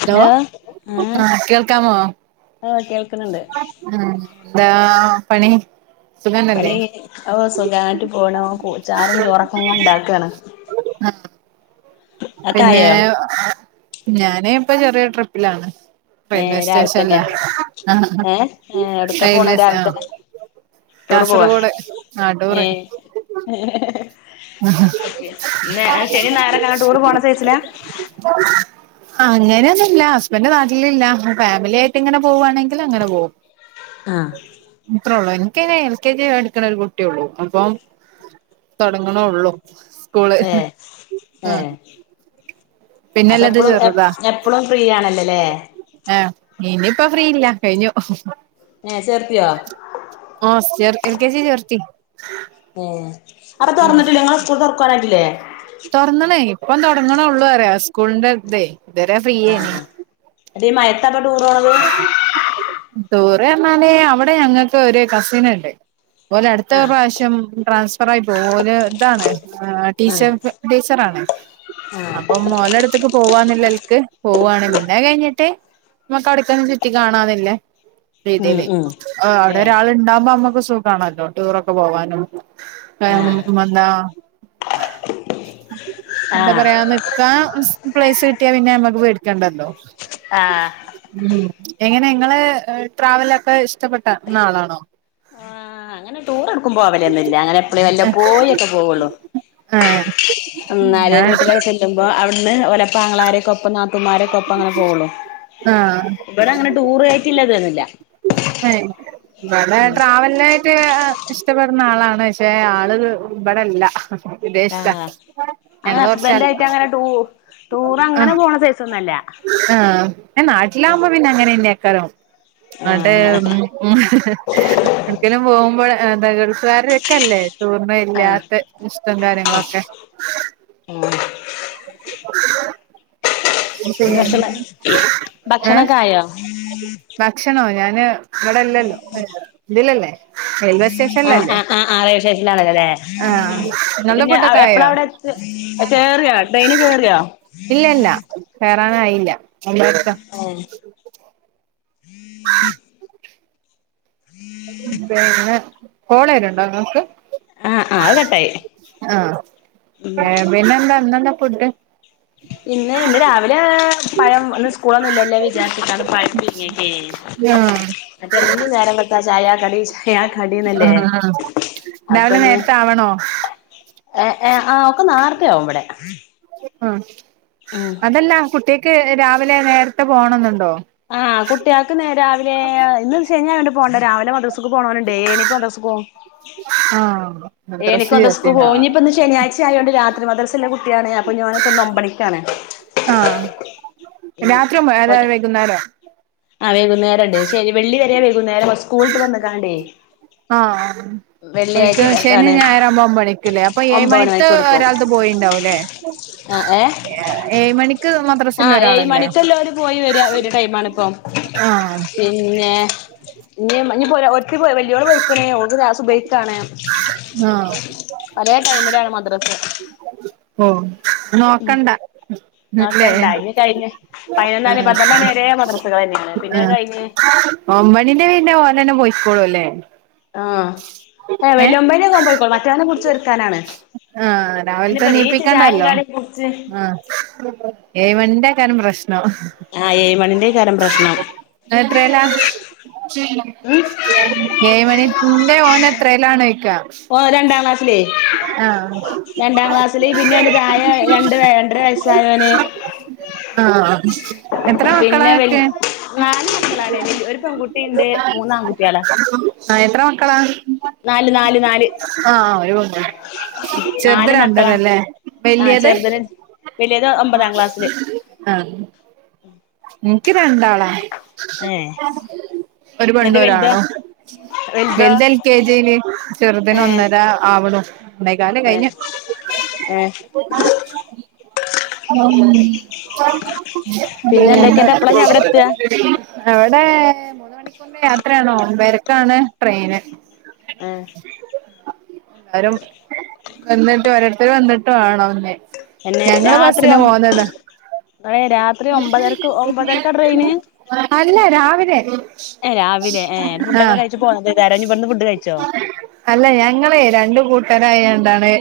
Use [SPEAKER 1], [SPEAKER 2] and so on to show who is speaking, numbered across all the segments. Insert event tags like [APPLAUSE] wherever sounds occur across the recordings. [SPEAKER 1] Hello ഏ
[SPEAKER 2] ആ കേൾക്കാമോ
[SPEAKER 1] ആഹ് കേൾക്കുന്നുണ്ട്
[SPEAKER 2] ആ എന്താ പണി സുഖന്നല്ലേ
[SPEAKER 1] പണി ഓ സുഗായിട്ടു ഓണോ കൊ ചാറും ചോറക്കങ്ങ ഇണ്ടാക്കാണ്
[SPEAKER 2] പിന്നെ ഞാൻ ഏ ഇപ്പൊ ചെറിയ ട്രിപ്പിലാണ് റെയിൽവേ
[SPEAKER 1] ഏഹ് രാവിലെ തന്നെ
[SPEAKER 2] സ്റ്റേഷൻല്ലേ
[SPEAKER 1] ഏഹ് ഏഹ് എവിടക്കാ പോണ
[SPEAKER 2] റെയിൽവേ ആ
[SPEAKER 1] രാവിലെ തന്നെ ടൂറ് പോവാ
[SPEAKER 2] കാസർഗോഡ് നാട്ടൂർ
[SPEAKER 1] ഏഹ്
[SPEAKER 2] ആഹ [INAUDIBLE]
[SPEAKER 1] ശനി ഞായറൊക്കെ അങ്ങനെ ടൂറ് പോണ സൈസിലാ
[SPEAKER 2] അങ്ങനെയൊന്നും ഇല്ല ഹസ്ബൻ് നാട്ട്ലില്ല ഫാമിലി ആയിട്ട് ഇങ്ങനെ പോവുവാണെങ്കിൽ അങ്ങനെ പോകും
[SPEAKER 1] ആഹ്
[SPEAKER 2] ഇത്രള്ളോയ്‌ നു കേ നെ എൽ കെ ജി എടുക്കണ ഒരു കുട്ടിയള്ളൂ അപ്പം തുടങ്ങണോള്ളൂ
[SPEAKER 1] ഏ ഹ് ഏഹ് അപ്പ
[SPEAKER 2] പിന്നെല്ലത്
[SPEAKER 1] എപ്പളും എ എപ്പളും ഫ്രീ ആണല്ലോല്ലേ
[SPEAKER 2] ആഹ് ഇനിയിപ്പോ ഫ്രീയില്ല കഴിഞ്ഞു
[SPEAKER 1] ഏഹ് ചേർത്തിയോ
[SPEAKER 2] ആഹ് ചേർ എൽ കെ ജി ചേർത്തി
[SPEAKER 1] ഏഹ് അവിടെ തുറന്നിട്ടില്ല ങ്ങളെ സ്കൂൾ തുറക്കാനായിട്ടില്ലേ
[SPEAKER 2] തൊർന്ന്ണ് ഇപ്പം തോട്ങ്ണോള്ളൂ അറിയ സ്കൂൾന്റെതേ
[SPEAKER 1] ആഹ് ന്നട്ട് ഈ മയത്തപ്പ ടൂറോണത്
[SPEAKER 2] ടൂർ അർഞ്ഞാല് അവിടെ ഞങ്ങക്ക് ഒരു കസിന്ണ്ട് വോലെ അടുത്ത
[SPEAKER 1] ആഹ്
[SPEAKER 2] പ്രാവശ്യം ട്രാൻസ്ഫർ ആയി പോവൂ ഓല് താണ് ഏഹ്
[SPEAKER 1] ആഹ്
[SPEAKER 2] ടീച്ചർപെ ടീച്ചർ ആണ്
[SPEAKER 1] ആഹ്
[SPEAKER 2] അപ്പംമോലെടുത്ക്ക് പോവന്നില്ലൽക്ക് പോവാണ് പിന്നെ കഴിഞ്ഞിട്ട് മക്കടക്കൊന്നും ചുറ്റി കാണാന്നില്ലേ
[SPEAKER 1] ഉം
[SPEAKER 2] രീതിലേ
[SPEAKER 1] ഉം
[SPEAKER 2] അവിടെ
[SPEAKER 1] ഏഹ്
[SPEAKER 2] ഒരാള് ണ്ടാഉമ്പോ നമ്മുക്ക് സുഖാണല്ലോ ടൂറൊക്കെ പോവാനും
[SPEAKER 1] ആഹ്
[SPEAKER 2] [UNINTELLIGIBLE] മന്ത എന്താ
[SPEAKER 1] ആഹ്
[SPEAKER 2] പറയാന്ന് ക്കാ പ്ലേസ് കിട്ടിയാ പിന്നെ നമ്മക്ക് പേടിക്കണ്ടല്ലോ
[SPEAKER 1] ആഹ്
[SPEAKER 2] ഉം എങ്ങനെ ങ്ങള് ട്രാവലൊക്കെ ഇഷ്ടപ്പെട്ടന്ന ആളാണോ
[SPEAKER 1] ആഹ് അങ്ങനെ ടൂർ എടുക്കും പോവലന്നുല്ല അങ്ങനെ എപ്പളു വല്ല പോയൊക്കെ പോവുള്ളു
[SPEAKER 2] ആഹ്
[SPEAKER 1] ഉം ന്നാല്
[SPEAKER 2] ഞാൻ
[SPEAKER 1] വീട്ടിലൊക്കെ ചെല്ലുമ്പോ അവിടുന്ന് ഒലപ്പ ആങ്ങളാരൊക്കെ ഒപ്പം ന്നാ തൂമാരൊക്കെ ഒപ്പങ്ങനെ പോവുള്ളു
[SPEAKER 2] ആഹ്
[SPEAKER 1] ഇവിടെ അങ്ങനെ ടൂറ് ആയ്ട്ടില്ല ത് ന്നു
[SPEAKER 2] വെടെ
[SPEAKER 1] ഉം
[SPEAKER 2] ട്രാവൽനായിട്ട് എ ഇഷ്ടപ്പെടുന്ന ആളാണ് ക്ഷെ ആള് ഇവിടെല്ല വിദേഷ്ത
[SPEAKER 1] ആഹ് അങ്ങനെ ഹസ്ബന്റ് ആയിട്ട് അങ്ങനെ ട്ടൂ ടൂർ അങ്ങനെ പോണ സെയ്സ ഒന്നല്ല
[SPEAKER 2] ആഹ് നാട്ടിലാവുമ്പോ പിന്നെ അങ്ങനെഅങ്ങ് ആക്കലോ അതെ
[SPEAKER 1] ആഹ്
[SPEAKER 2] ചെറുക്കനും പോകും ഇപ്പഴ് ഗൾഫ്കാരുടെയൊക്കെയല്ലേ തൂ [UNINTELLIGIBLE] ർണ
[SPEAKER 1] ആഹ്
[SPEAKER 2] ഇല്ലാത്ത ഇഷ്ടം കാര്യങ്ങളൊക്കെ
[SPEAKER 1] ആഹ് പിന്നെ ഭക്ഷണ
[SPEAKER 2] ഏ
[SPEAKER 1] ഭക്ഷണയൊക്കെ ആയോ
[SPEAKER 2] ഭക്ഷണോ ഞാന് ഇവിടെല്ലല്ലോ ഇതിലല്ലേ റെയിൽവേ
[SPEAKER 1] ആഹ് ആ ഹ്
[SPEAKER 2] സ്റ്റേഷനിലല്ലേ
[SPEAKER 1] ആ ഹ് ആ റേയിൽവേസ്റ്റേഷനനിൽ വരണേ ആ
[SPEAKER 2] ആഹ്
[SPEAKER 1] വിശേഷാണല്ലോ
[SPEAKER 2] നിങ്ങളുടെ ഫുഡൊക്കെ
[SPEAKER 1] അല്ലേ എപ്പള
[SPEAKER 2] ആയോ
[SPEAKER 1] അവിടെ - കേയറിയൊ ട്രെയ്നിൽ കേയറിയോ
[SPEAKER 2] എത്താറായില്ല എ [UNINTELLIGIBLE] ർക്ക
[SPEAKER 1] ഉം [UNINTELLIGIBLE]
[SPEAKER 2] പിന്നെ കോളയൊക്കെയുണ്ടോ നിങ്ങക്ക്
[SPEAKER 1] ആഹ് ആഹ് അത് കട്ടായി
[SPEAKER 2] ആഹ ഏ പിന്നെ എന്താ എന്താന്നാ ഫുഡ്
[SPEAKER 1] പിന്നെ ഇന്ന് രാവിലെ പഴം ഒന്ന് സ്കൂളൊന്നും ഇല്ലല്ല വിചാരിച്ചി ട്ടാണ് പഴ പുഴുങ്ങിയൊക്കെ ചെയ്തത്
[SPEAKER 2] ആഹ്
[SPEAKER 1] മറ്റേതെന്നും നേരം വെളുത്താൽ ചായ- ഞാൻ കടന്നല്ലേ
[SPEAKER 2] ആഹ് ആഹ്
[SPEAKER 1] അപ്പൊ
[SPEAKER 2] രാവിലെ
[SPEAKER 1] ഇഞ്
[SPEAKER 2] നേരത്തെ ആവണോ
[SPEAKER 1] - ആ അവക്ക് നേരത്തെയാവും ഇവിടെ
[SPEAKER 2] ആഹ്
[SPEAKER 1] ഉം
[SPEAKER 2] അതല്ല കുട്ടിക്ക് രാവിലെ നേരത്തെ പോണന്നുണ്ടോ
[SPEAKER 1] ആഹ് കുട്ടികൾക്ക് ഇന്ന് രാവിലെ ഇന്ന് ശനിയായൊണ്ട് പോവണ്ട- രാവിലെ മദ്രസക്ക് പോണവാനുണ്ടേ എനിക്ക് [UNINTELLIGIBLE] പോ
[SPEAKER 2] ആഹ് മദ്രസ
[SPEAKER 1] എനിക്ക് സ്കൂ
[SPEAKER 2] ചേർത്തിനാ
[SPEAKER 1] പോയിഞ്ഞ ഇപ്പോ ഒന്ന് ശനിയാഴ്ച ആയോണ്ട് രാത്- അത് മദർസേ കുട്ടിയാണ് അപ്പൊ ഓനിപ്പോ ഒൻപത് മണിക്കാണ്
[SPEAKER 2] ആഹ് രാത്രി
[SPEAKER 1] റ്റ
[SPEAKER 2] അതായത് വൈകുന്നേരം
[SPEAKER 1] ആഹ് വൈകുന്നേരം ഇണ്ട് ശരി വെള്ളി വരെയാ - നേര സ്കൂള് വിട്ട് വന്നിക്കാനേ
[SPEAKER 2] ആഹ് ആഹ് ഓലിക്ക് ശനി
[SPEAKER 1] ഇതാണ്
[SPEAKER 2] ഞായറാമ്പോ എണീക്കൂല്ലേ അപ്പൊ ഏഴ്
[SPEAKER 1] ഒമ്പത് മണി
[SPEAKER 2] മണിത്തെ
[SPEAKER 1] മണിക്ക് കൊടുക്കും
[SPEAKER 2] ഒരാളത് പോയിണ്ടാവുംല്ലേ
[SPEAKER 1] ആ ഏ
[SPEAKER 2] ഏഴ് മണിക്ക് മദ്രസ്സല്ലെ ഒരാള്
[SPEAKER 1] മണിക്കെല്ലാര് പോയി വെരാ ഒരു ടൈമാണിപ്പോ
[SPEAKER 2] ആഹ്
[SPEAKER 1] പിന്നെ ഇനി ഇനിപ്പോ ഒര് ഒരുത്തി പോയി വെല്യോള് പോയിക്കണ് ഓക്ക് ക്ലാസ്സ് സുബയിക്കാണ്
[SPEAKER 2] ആഹ്
[SPEAKER 1] പലേ ടൈമിലാണ് മദ്രസ്സ്
[SPEAKER 2] ഓഹ് നോക്കണ്ട ല്ലേ
[SPEAKER 1] നോക്കണ്ട ഇനി കഴിഞ്ഞ് പതിനൊന്നണി
[SPEAKER 2] ആഹ്
[SPEAKER 1] പന്ത്രണ്ടണി വരെ മദ്രസകൾ തന്നെയാണ് പിന്നെ അത് കയിഞ്ഞ്
[SPEAKER 2] ഒമ്പണീന്റെ പിന്നെ ഓനെന്നെ പൊയ്ക്കോളൂല്ലേ
[SPEAKER 1] ആഹ് ഏഹ് വെല്യോമ്പേന് ഓൻ പൊയ് മറ്റോനെ പിടിച്ച് ഒരുക്കാനാണ്
[SPEAKER 2] ആഹ് രാവിലത്തെ
[SPEAKER 1] അയിനിപ്പ നീച്ച് ചായേം
[SPEAKER 2] എണീപ്പിക്കണ്ടല്ലോ
[SPEAKER 1] കടീം കുടിച്ച്
[SPEAKER 2] ആഹ് ഏഴ് മണിൻ്റെ ആക്കാനും പ്രശ്നം.
[SPEAKER 1] ആ ഏഴ് മണിന്റെയ്ക്കാരം പ്രശ്നം
[SPEAKER 2] എത്രേലാ ഏഴ്മണിത്ത് ഇന്റെ ഓനത്രേലാണ് [UNINTELLIGIBLE]
[SPEAKER 1] ഓൻ രണ്ടാം ക്ലാസിലേ
[SPEAKER 2] ആഹ്
[SPEAKER 1] രണ്ടാം ക്ലാസ്സില് പിന്നെ ഓൻ്റെ തായെ രണ്ട് രണ്ടര വയസ്സായോന്
[SPEAKER 2] ആഹ് ആഹ് എത്ര മക്കളാ
[SPEAKER 1] പിന്നെ വൽ
[SPEAKER 2] ഇങ്ങക്ക്?
[SPEAKER 1] നാല് മക്കളാണ് ഒരു പെൺകുട്ടിയുണ്ട് മൂന്ന് ആൺകുട്ടികളാ
[SPEAKER 2] ആഹ് എത്ര മക്കളാ?
[SPEAKER 1] നാല് നാല് നാല്
[SPEAKER 2] ആഹ് ഒരു [UNINTELLIGIBLE] ചെറുത്
[SPEAKER 1] നാല് മക്കളാ
[SPEAKER 2] രണ്ടരല്ലേ
[SPEAKER 1] ആ
[SPEAKER 2] വല്ല്യത്?
[SPEAKER 1] ചെറുതിന് വലിയത് ഒമ്പതാം ക്ലാസ്സില്
[SPEAKER 2] ആഹ് ഇനിക്ക് രണ്ടാളാ
[SPEAKER 1] ഏ
[SPEAKER 2] ഒരു പെണ്ണു
[SPEAKER 1] എന്നിട്ട് വലുതോ
[SPEAKER 2] ഒരാണും,
[SPEAKER 1] വലുതോ
[SPEAKER 2] വെൽത് എൽ കെ ജില് ചെറുതിന്
[SPEAKER 1] ഏ
[SPEAKER 2] ഒന്നര ആവുണു [UNINTELLIGIBLE]
[SPEAKER 1] ഏ
[SPEAKER 2] കയിഞ്ഞു [UNINTELLIGIBLE]
[SPEAKER 1] ഏ പിന്നെ എന്തൊക്കെയണ്ട് എപ്പളാ ഞാൻ അവിടെ എത്തുക
[SPEAKER 2] അവിടെ ഏഹ് മൂന്ന മണിക്കൂറിന്റെ യാത്രയാണോ ഒമ്പരക്കാണ് ട്രെയിന്
[SPEAKER 1] ആ
[SPEAKER 2] എരും വന്നിട്ട് ഓരോരുത്തര് വന്നിട്ടും ആണോന്നെ
[SPEAKER 1] എന്നെ രാത്രി ഒമ് എ രാത് ഇ ഒമ്പതരക്ക് ഒമ്പതരക്കാ ട്രെയിന്
[SPEAKER 2] അല്ല രാവിലെ
[SPEAKER 1] ഏ രാവിലെ ഏ ഫുഡൊക്കെ
[SPEAKER 2] ആഹ്
[SPEAKER 1] കഴിച്ച് പോന്നതേക്കാരം ഇഞ്ഞ് ഇബട്ന്ന് ഫുഡ് കഴിച്ചോ
[SPEAKER 2] അല്ല ഞങ്ങളെ രണ്ടും കൂട്ടാരായാണ്ടാണ്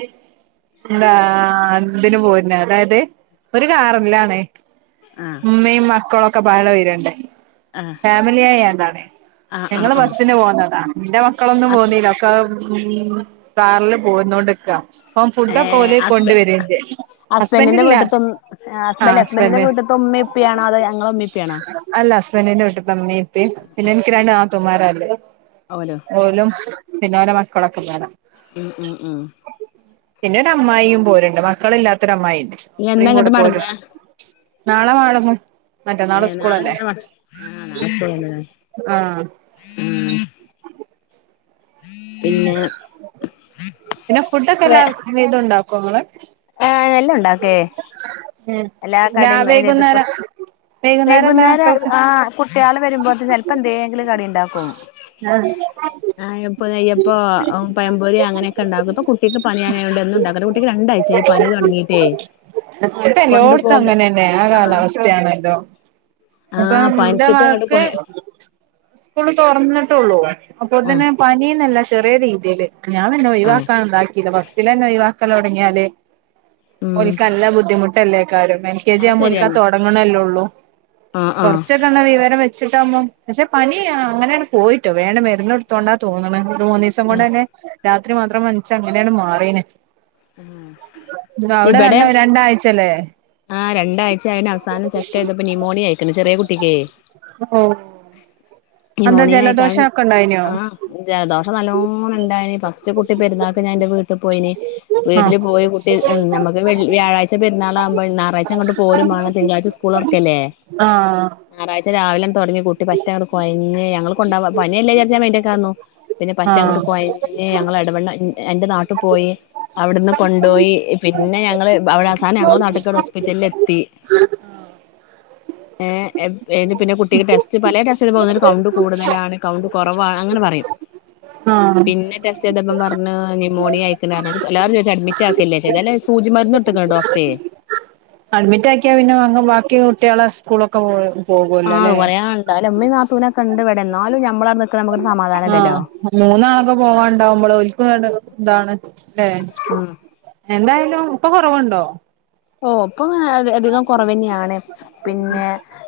[SPEAKER 2] എന്താ അന്തിന് പോന്നെ അതായത് ഒരു കാറല്ലാണേ
[SPEAKER 1] ആഹ്
[SPEAKER 2] ഉമ്മേം മക്കളൊക്കെ പാടെ വര്ണ്ട്
[SPEAKER 1] ആഹ്
[SPEAKER 2] ഫാമിലിയായാണ്ടാണ്
[SPEAKER 1] ആഹ് ആഹ്
[SPEAKER 2] ഞങ്ങള്
[SPEAKER 1] ആഹ്
[SPEAKER 2] ബസ്സിന് പോന്നതാ എന്റെ മക്കളൊന്നും
[SPEAKER 1] ഹസ്
[SPEAKER 2] പോന്നീില്ല ഒക്കെ ഉം കാറില് പോന്നോണ്ട്ക്കാ പ്പം
[SPEAKER 1] ഏ
[SPEAKER 2] ഫുഡൊക്കെ ഓല്
[SPEAKER 1] ഹസ്ബ
[SPEAKER 2] കൊണ്ടുവര്ണ്ട്
[SPEAKER 1] ഹസ്ബന്റിന്റെ
[SPEAKER 2] ഹസ്ബന്റ്ല്ല ആഹ് ഹസ്ബൻഡ്
[SPEAKER 1] ഉമ്മി പ്പിയാണ് അത്
[SPEAKER 2] അല്ല ഹസ്ബെന്റിന്റെ വീട്ട്തെ മ്മി പ്പി പിന്നെൻകി രണ്ട് ന്നാതുമാരല്ലെ
[SPEAKER 1] ഓലോ
[SPEAKER 2] ഓലും പിന്നെ ഓലെ മക്കളൊക്കെ ന്റാടെ
[SPEAKER 1] ഉം ഉം ഉം
[SPEAKER 2] പിന്നെ ഒരു അമ്മായിയും പോരുണ്ട് മക്കള്ല്ലാത്തൊരമ്മായിണ്ട്
[SPEAKER 1] ഇയ്യ് എന്നാ
[SPEAKER 2] വിടേം കൂടെ
[SPEAKER 1] ഇങ്ങട്ട് മടങ്ങാ
[SPEAKER 2] പോരുണ്ട് നാളെ വാഴമു മറ്റന്നാള്
[SPEAKER 1] ഏ നാളെ
[SPEAKER 2] സ്കൂളല്ലേ
[SPEAKER 1] ഇങ്ങട്ടന്നെ മട ആഹ് നാളെ സ്കൂളല്ലല്ലേ
[SPEAKER 2] ആഹ്
[SPEAKER 1] ആഹ് പിന്നെ
[SPEAKER 2] പിന്നെ ഫുഡ് ഒക്കെ എല്ലാം മിതു ണ്ടാക്കൊ ങ്ങള്
[SPEAKER 1] ഏഹ് എല്ലുണ്ടാക്കേ
[SPEAKER 2] ഉം
[SPEAKER 1] എല്ലാ
[SPEAKER 2] രാ
[SPEAKER 1] കടിം അയ്‌ന് ത് പ
[SPEAKER 2] വൈകുന്നേരം വൈകുന്നേരം എന്താ
[SPEAKER 1] വൈകുുന്നേരഹ്
[SPEAKER 2] മക്കൾക്ക്
[SPEAKER 1] ആഹ് കുട്ടിള് വരുമ്പോതിന് ചെൽപ്പോ ന്തെങ്കിലും കറിണ്ടാക്കും
[SPEAKER 2] നാ
[SPEAKER 1] ആയപ്പൊ നെയ്യപ്പോ പയംപൊരി അങ്ങനെ ക്കണ്ടാക്കു ഇപ്പ കുട്ടിക്ക് പനിയ യൊണ്ട് എന്നു ഉണ്ടാക്കത് കുട്ടിക്ക് രണ്ടായ്ച്ചായി പനി തുടങ്ങിട്ടേ കൊണ്ടു
[SPEAKER 2] ഇപ്പല്ലോടത്തു
[SPEAKER 1] പോക
[SPEAKER 2] അങ്ങനെന്നെ ആ കാലാവസ്ഥയാണല്ലോ
[SPEAKER 1] ആ
[SPEAKER 2] ഇപ്പൊ എന്റെ
[SPEAKER 1] പനിച്ചിട്ട് അങ്ങോട്ട്
[SPEAKER 2] മകക്ക്
[SPEAKER 1] പോയ
[SPEAKER 2] ഉസ്കൂള് തൊറന്നിട്ടോള്ളൂ
[SPEAKER 1] ആ
[SPEAKER 2] അപ്പോത്തേന് പനീന്നല്ല ചെറിയ രീതീയില് ഞാൻ പിന്നെ
[SPEAKER 1] ആ
[SPEAKER 2] ഒയിവാക്കാൻ ഇണ്ടാക്കില്ല ഫസ്റ്റിലെന്നെ ഒയിവാക്ക് ക്കല് തൊടങ്ങിയാല്
[SPEAKER 1] ഉം
[SPEAKER 2] ഓൽക്ക് നല്ല ബുദ്ധിമുട്ടല്ലേ ക്കാരം എൽ കെ ജി
[SPEAKER 1] അത്
[SPEAKER 2] ആവുമ്പോ ഓലിക്കാ
[SPEAKER 1] ശരിയാണ്
[SPEAKER 2] തൊടങ്ങണല്ലേ ഉള്ളൂ
[SPEAKER 1] ആ ആ
[SPEAKER 2] കൊറച്ചൊക്കൊന്ന് വിവരം വെച്ച് വെച്ചിട്ടാവുമ്പം പക്ഷെ പനി ആഹ് അങ്ങനെയാണ് പോയിട്ടോ വേണ് മരുന്ന് കൊടുത്തോണ്ടാ തോന്നണ് മൂന്നീസം
[SPEAKER 1] ആ
[SPEAKER 2] കൊണ്ട് തന്നെ രാത്രി മാത്രം പനിച്ച് അങ്ങനെയാണ് മാറീന് ന്താ അവിടെ നല്ല രണ്ടാഴ്ച്ചയല്ലേ?
[SPEAKER 1] ആഹ് രണ്ടായ്ച്ച ആയിന് അവസാനം ചെക്കൻ ഇതിപ്പോ ന്യുമോണിയ അയിക്കണ് ചെറിയ കുട്ടിക്കെ
[SPEAKER 2] ഓ എന്താ
[SPEAKER 1] ന്യുമോണിയ ആയിക്കാണ്
[SPEAKER 2] ജലദോഷം ഒക്കെ ഉണ്ടായിനോ
[SPEAKER 1] ആഹ് ജലദോഷം നല്ലോ ല്ലോണം ഇണ്ടായിന് ഫസ്റ്റ് കൂട്ടി പെരുന്നാക്ക് ഞാൻ ഇന്റെ വീട്ട് പോയിന്
[SPEAKER 2] ആഹ്
[SPEAKER 1] വീട്ടില് പോയി കൂട്ടി ഞമ്മക്ക് വെള്ള് വ്യാഴാഴ്ച്ച പെരുന്നാളാവുമ്പോ ഞാറാഴ്ച്ച ഇങ്ങട്ട് പോരും മാണം താങ്കളാഴ്ച്ച സ്കൂൾ തൊർക്കല്ലെ
[SPEAKER 2] ആഹ്
[SPEAKER 1] ഞാറാഴ് ച്ചേ രാവിലെ അങ്ങ് തൊടങ്ങി കുട്ടി പറ്റെ കൊയഞ്ഞ് ഞങ്ങള് കൊണ്ടോവാൻ പനിയല്ലേ വിചരിച്ച് ഞാൻ മൈൻ്റാക്കാതെ നിന്നു. പിന്നെ പറ്റങ്ങ്
[SPEAKER 2] ആഹ്
[SPEAKER 1] കൊയ ഞ്ഞ് ഞങ്ങള് എടവെണ്ണ എന്റെ നാട്ട് പോയി അവിടുന്ന് കൊണ്ടോയി പിന്നെ ഞങ്ങള് അവിടെ അവസാനം ഞങ്ങളെ നാട്ട്ക്ക് പ്പിറ്റലിലെത്തി ഏഹ് എ പിന്നെ കുട്ടിക്ക് ടെസ്റ്റ് പലേ ടെസ്റ്റ് [UNINTELLIGIBLE] കൗണ്ട് കൂടുതലാണ് കൗണ്ട് കുറവാണ് അങ്ങനെ പറയും
[SPEAKER 2] ആഹ്
[SPEAKER 1] പിന്നെ ടെസ്റ്റെയ്ത ന്നും പറഞ്ഞ് ന്യുമോണിയ ആയിക്കണ് പറഞ്ഞ് എല്ലാരും ചോദിച്ച് അഡ്മിറ്റാക്കല്ലേ [UNINTELLIGIBLE] സൂചി മരുന്ന് കൊടുത്തക്കണ് ഡോക്ടറെ
[SPEAKER 2] അഡ്മിറ്റാക്കിയാ പിന്നെ അങ് ബാക്കി കുട്ടികളെ സ്കൂളൊക്കെ പോ പോകുവല്ലോ
[SPEAKER 1] ആഹ് അത്
[SPEAKER 2] അല്ലേ
[SPEAKER 1] പറയാണ്ടോ അല്ല ഉമ്മേം നാത്തൂനെക്കെണ്ട് ഇവിടെ ന്നാലും ഞമ്മളാ നിക്കുന്നെ അമ്മക്കൊരു
[SPEAKER 2] ആഹ് മൂന്നാളൊക്കെ പോവാൻണ്ടാവുമ്പള് ഓലിക്കും എട ഇതാണ് ഏഹ്
[SPEAKER 1] ഉം
[SPEAKER 2] എന്തായാലും ഇപ്പ കുറവുണ്ടോ?
[SPEAKER 1] ഓ അപ്പം അധികം കുറവ് തന്നെയാണ് പിന്നെ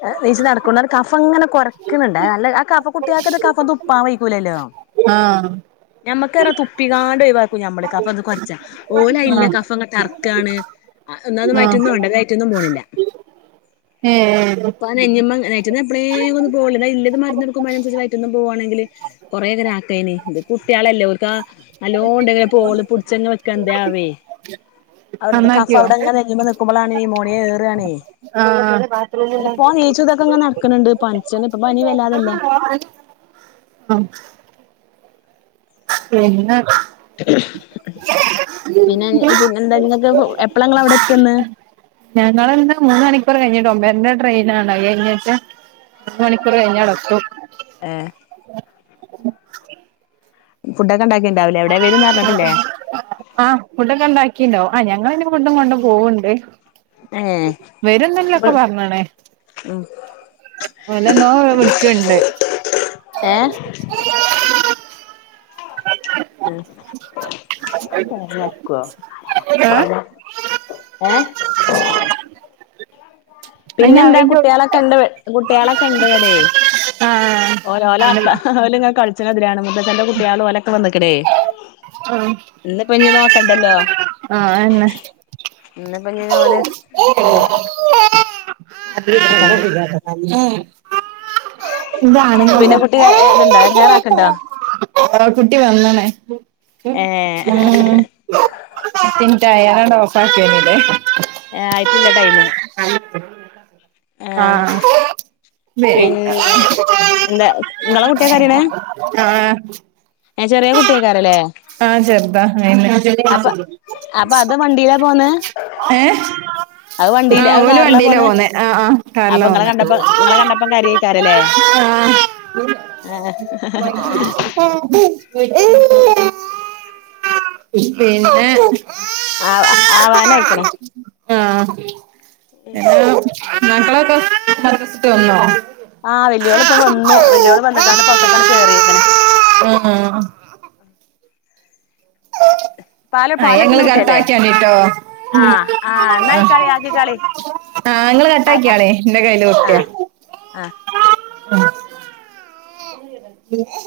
[SPEAKER 1] എണീച്ച് നടക്കുന്നവർക്ക്‌ കഫം അങ്ങനെ കുറക്കണുണ്ട് ആ അല്ല ആ കഫം കുട്ടികൾക്കത് കഫം തുപ്പാൻ കഴിക്കൂലല്ലോ
[SPEAKER 2] ആഹ്
[SPEAKER 1] ഞമ്മക്കേറാ തുപ്പിക്കാണ്ട് ഒഴിവാക്കും ഞമ്മള് കഫം എ കൊറച്ചാ ഓല് ഇല്ല
[SPEAKER 2] ആഹ്
[SPEAKER 1] കഫം അങ്ങോട്ട് ഇറ ക്കാണ് എന്നാ അത് വയറ്റീന്ന്
[SPEAKER 2] ആഹ്
[SPEAKER 1] പോകണ്ടേ വയറ്റീന്നും പോണില്ല
[SPEAKER 2] ഏഹ്
[SPEAKER 1] അപ്പൊ [UNINTELLIGIBLE] വയറ്റീന്ന് എപ്പോളേലും ഒന്നും പോവൂല്ല ഇല്ല മരുന്ന് എടുക്കുമ്പോൾ അതിനനുസരിച്ച് വയറ്റീന്നും പോവാണെങ്കില് കുറേ നേരം ആക്കേന് കുട്ടികളല്ലേ ഓർക്കാ നല്ലോണം ഉണ്ടെങ്കിലെ പോവൂള് പിടിച്ചങ്ങ് വെക്ക ഉണ്ടാവുവേ അ കഫം
[SPEAKER 2] നന്നാക്കിയോ
[SPEAKER 1] അവിടെ അങ്ങനെ നിക്കുമ്പോളാണ് നിമോണിയ കേറുവാണേ
[SPEAKER 2] ആഹ്
[SPEAKER 1] ഓനിപ്പോ എണീച്ചു ഇതൊക്കെ ഇങ്ങനെ നടക്കുന്നുണ്ട് പനിച്ച് ഇപ്പോ പനി വല്ലാതില്ല
[SPEAKER 2] ഉം പിന്നേ
[SPEAKER 1] പിന്നെ പിന്നെന്താ ഇങ്ങക്ക് എപ്പളാ ഇങ്ങള് അവിടെ എത്ത്ന്ന്
[SPEAKER 2] ഞാൻ ഇന്നാള് ഇന്ന് മൂന്ന് മണിക്കൂർ കഴിഞ്ഞിട്ട് മുൻപേ പിന്നേ ട്രെയിനാണ് അത് കഴിഞ്ഞിട്ട് അര മണിക്കൂറ് കഴിഞ്ഞേ ബസുള്ള്
[SPEAKER 1] ഏ ഫു
[SPEAKER 2] ആഹ് ഫുഡൊക്കെ ഉണ്ടാക്കിണ്ടോ ആ ഞങ്ങള് [UNINTELLIGIBLE] ഫുഡും കൊണ്ട് കൊണ്ടും പോവലുണ്ട്
[SPEAKER 1] ഏഹ്
[SPEAKER 2] വരുന്നെല്ലൊക്കെ പറഞ്ഞേണ് നല്ല നോവ് അവൾക്കുണ്ട്
[SPEAKER 1] ഏഹ് ഉണ്ട് ആ [UNINTELLIGIBLE] ഏ
[SPEAKER 2] അയിന്
[SPEAKER 1] പിന്നെന്താ
[SPEAKER 2] അയിന്റെ
[SPEAKER 1] കുട്ടിളൊക്കെ ഉണ്ട് കുട്ടികളൊക്കെ ഒണ്ടവിടെയേ
[SPEAKER 2] ആഹ് അയിന്റെ
[SPEAKER 1] [UNINTELLIGIBLE] കളിച്ച [UNINTELLIGIBLE] മൂത്തശന്റെ കുട്ടികളും ഓലൊക്കെ വന്നക്ക്ണ്.
[SPEAKER 2] ആഹ
[SPEAKER 1] നോക്കണ്ടല്ലോ
[SPEAKER 2] ആഹ ആന്നെ
[SPEAKER 1] ഇന്നപ്പ ഇഞ്ഞ് ഓല് അതാണ്
[SPEAKER 2] [UNINTELLIGIBLE] ഇത
[SPEAKER 1] പിന്നെ കുട്ടി ഇതുണ്ടോ എടങ്ങേറാക്കണ്ടോ
[SPEAKER 2] [UNINTELLIGIBLE] വന്നണ്‌.
[SPEAKER 1] ഏഹ്
[SPEAKER 2] [UNINTELLIGIBLE] റാണ്ട് ഓഫാക്കിന്ന ഇല്ലേ?
[SPEAKER 1] ആ ആയിട്ടില്ല ടൈമ്. ആഹ്
[SPEAKER 2] ആഹ വേ
[SPEAKER 1] പിന്നെ എന്താ നിങ്ങളെ കുട്ടിയാ കരയണേ
[SPEAKER 2] ആഹ
[SPEAKER 1] ചെറിയ കുട്ടിയക്കാരല്ലേ?
[SPEAKER 2] ആഹ് ചേർതാ
[SPEAKER 1] അപ്പൊ അത് വണ്ടിയിലാ പോന്നേ
[SPEAKER 2] ഏഹ്
[SPEAKER 1] അത്
[SPEAKER 2] ആഹ
[SPEAKER 1] വണ്ടിയില് അത്
[SPEAKER 2] ഓര്
[SPEAKER 1] കാറിലാ
[SPEAKER 2] വണ്ടിയിലാ
[SPEAKER 1] പോന്നേ
[SPEAKER 2] പോന്നെ ആഹ ആഹ കാറില
[SPEAKER 1] അപ്പൊ നിങ്ങളെ
[SPEAKER 2] പോന്നേ.
[SPEAKER 1] കണ്ടപ്പോ നിങ്ങളെ കണ്ടപ്പം കരയേക്കാരല്ലേ
[SPEAKER 2] ആ
[SPEAKER 1] ആഹ്
[SPEAKER 2] പിന്നെ
[SPEAKER 1] ആഹ്
[SPEAKER 2] ആഹ എന്ത മക്കളൊക്കെ മർക്കസിട്ടോവന്നോ?
[SPEAKER 1] ആഹ് വെലിയോള് ഇപ്പൊ വന്നു. വല്ലിയോള് വന്നിട്ടാണ് പ്പോ അത്തക്കാണ് കേറിയേക്കണെ
[SPEAKER 2] ആഹ
[SPEAKER 1] പാല്
[SPEAKER 2] ആഹ
[SPEAKER 1] പാല്
[SPEAKER 2] ങ്ങള്
[SPEAKER 1] കുടിച്ചണ കുട്ടിയല്ലേ
[SPEAKER 2] കട്ടക്കിയാണ് ട്ടോ?
[SPEAKER 1] ആ ആ എന്നായിക്കാളി ആക്കിക്കാളി
[SPEAKER 2] ആ ആഹ ഇങ്ങള് കട്ടാക്കിയാളെ ന്റെ കയ്ൽ കുട്ടിയാ.
[SPEAKER 1] അഹ്
[SPEAKER 2] ആ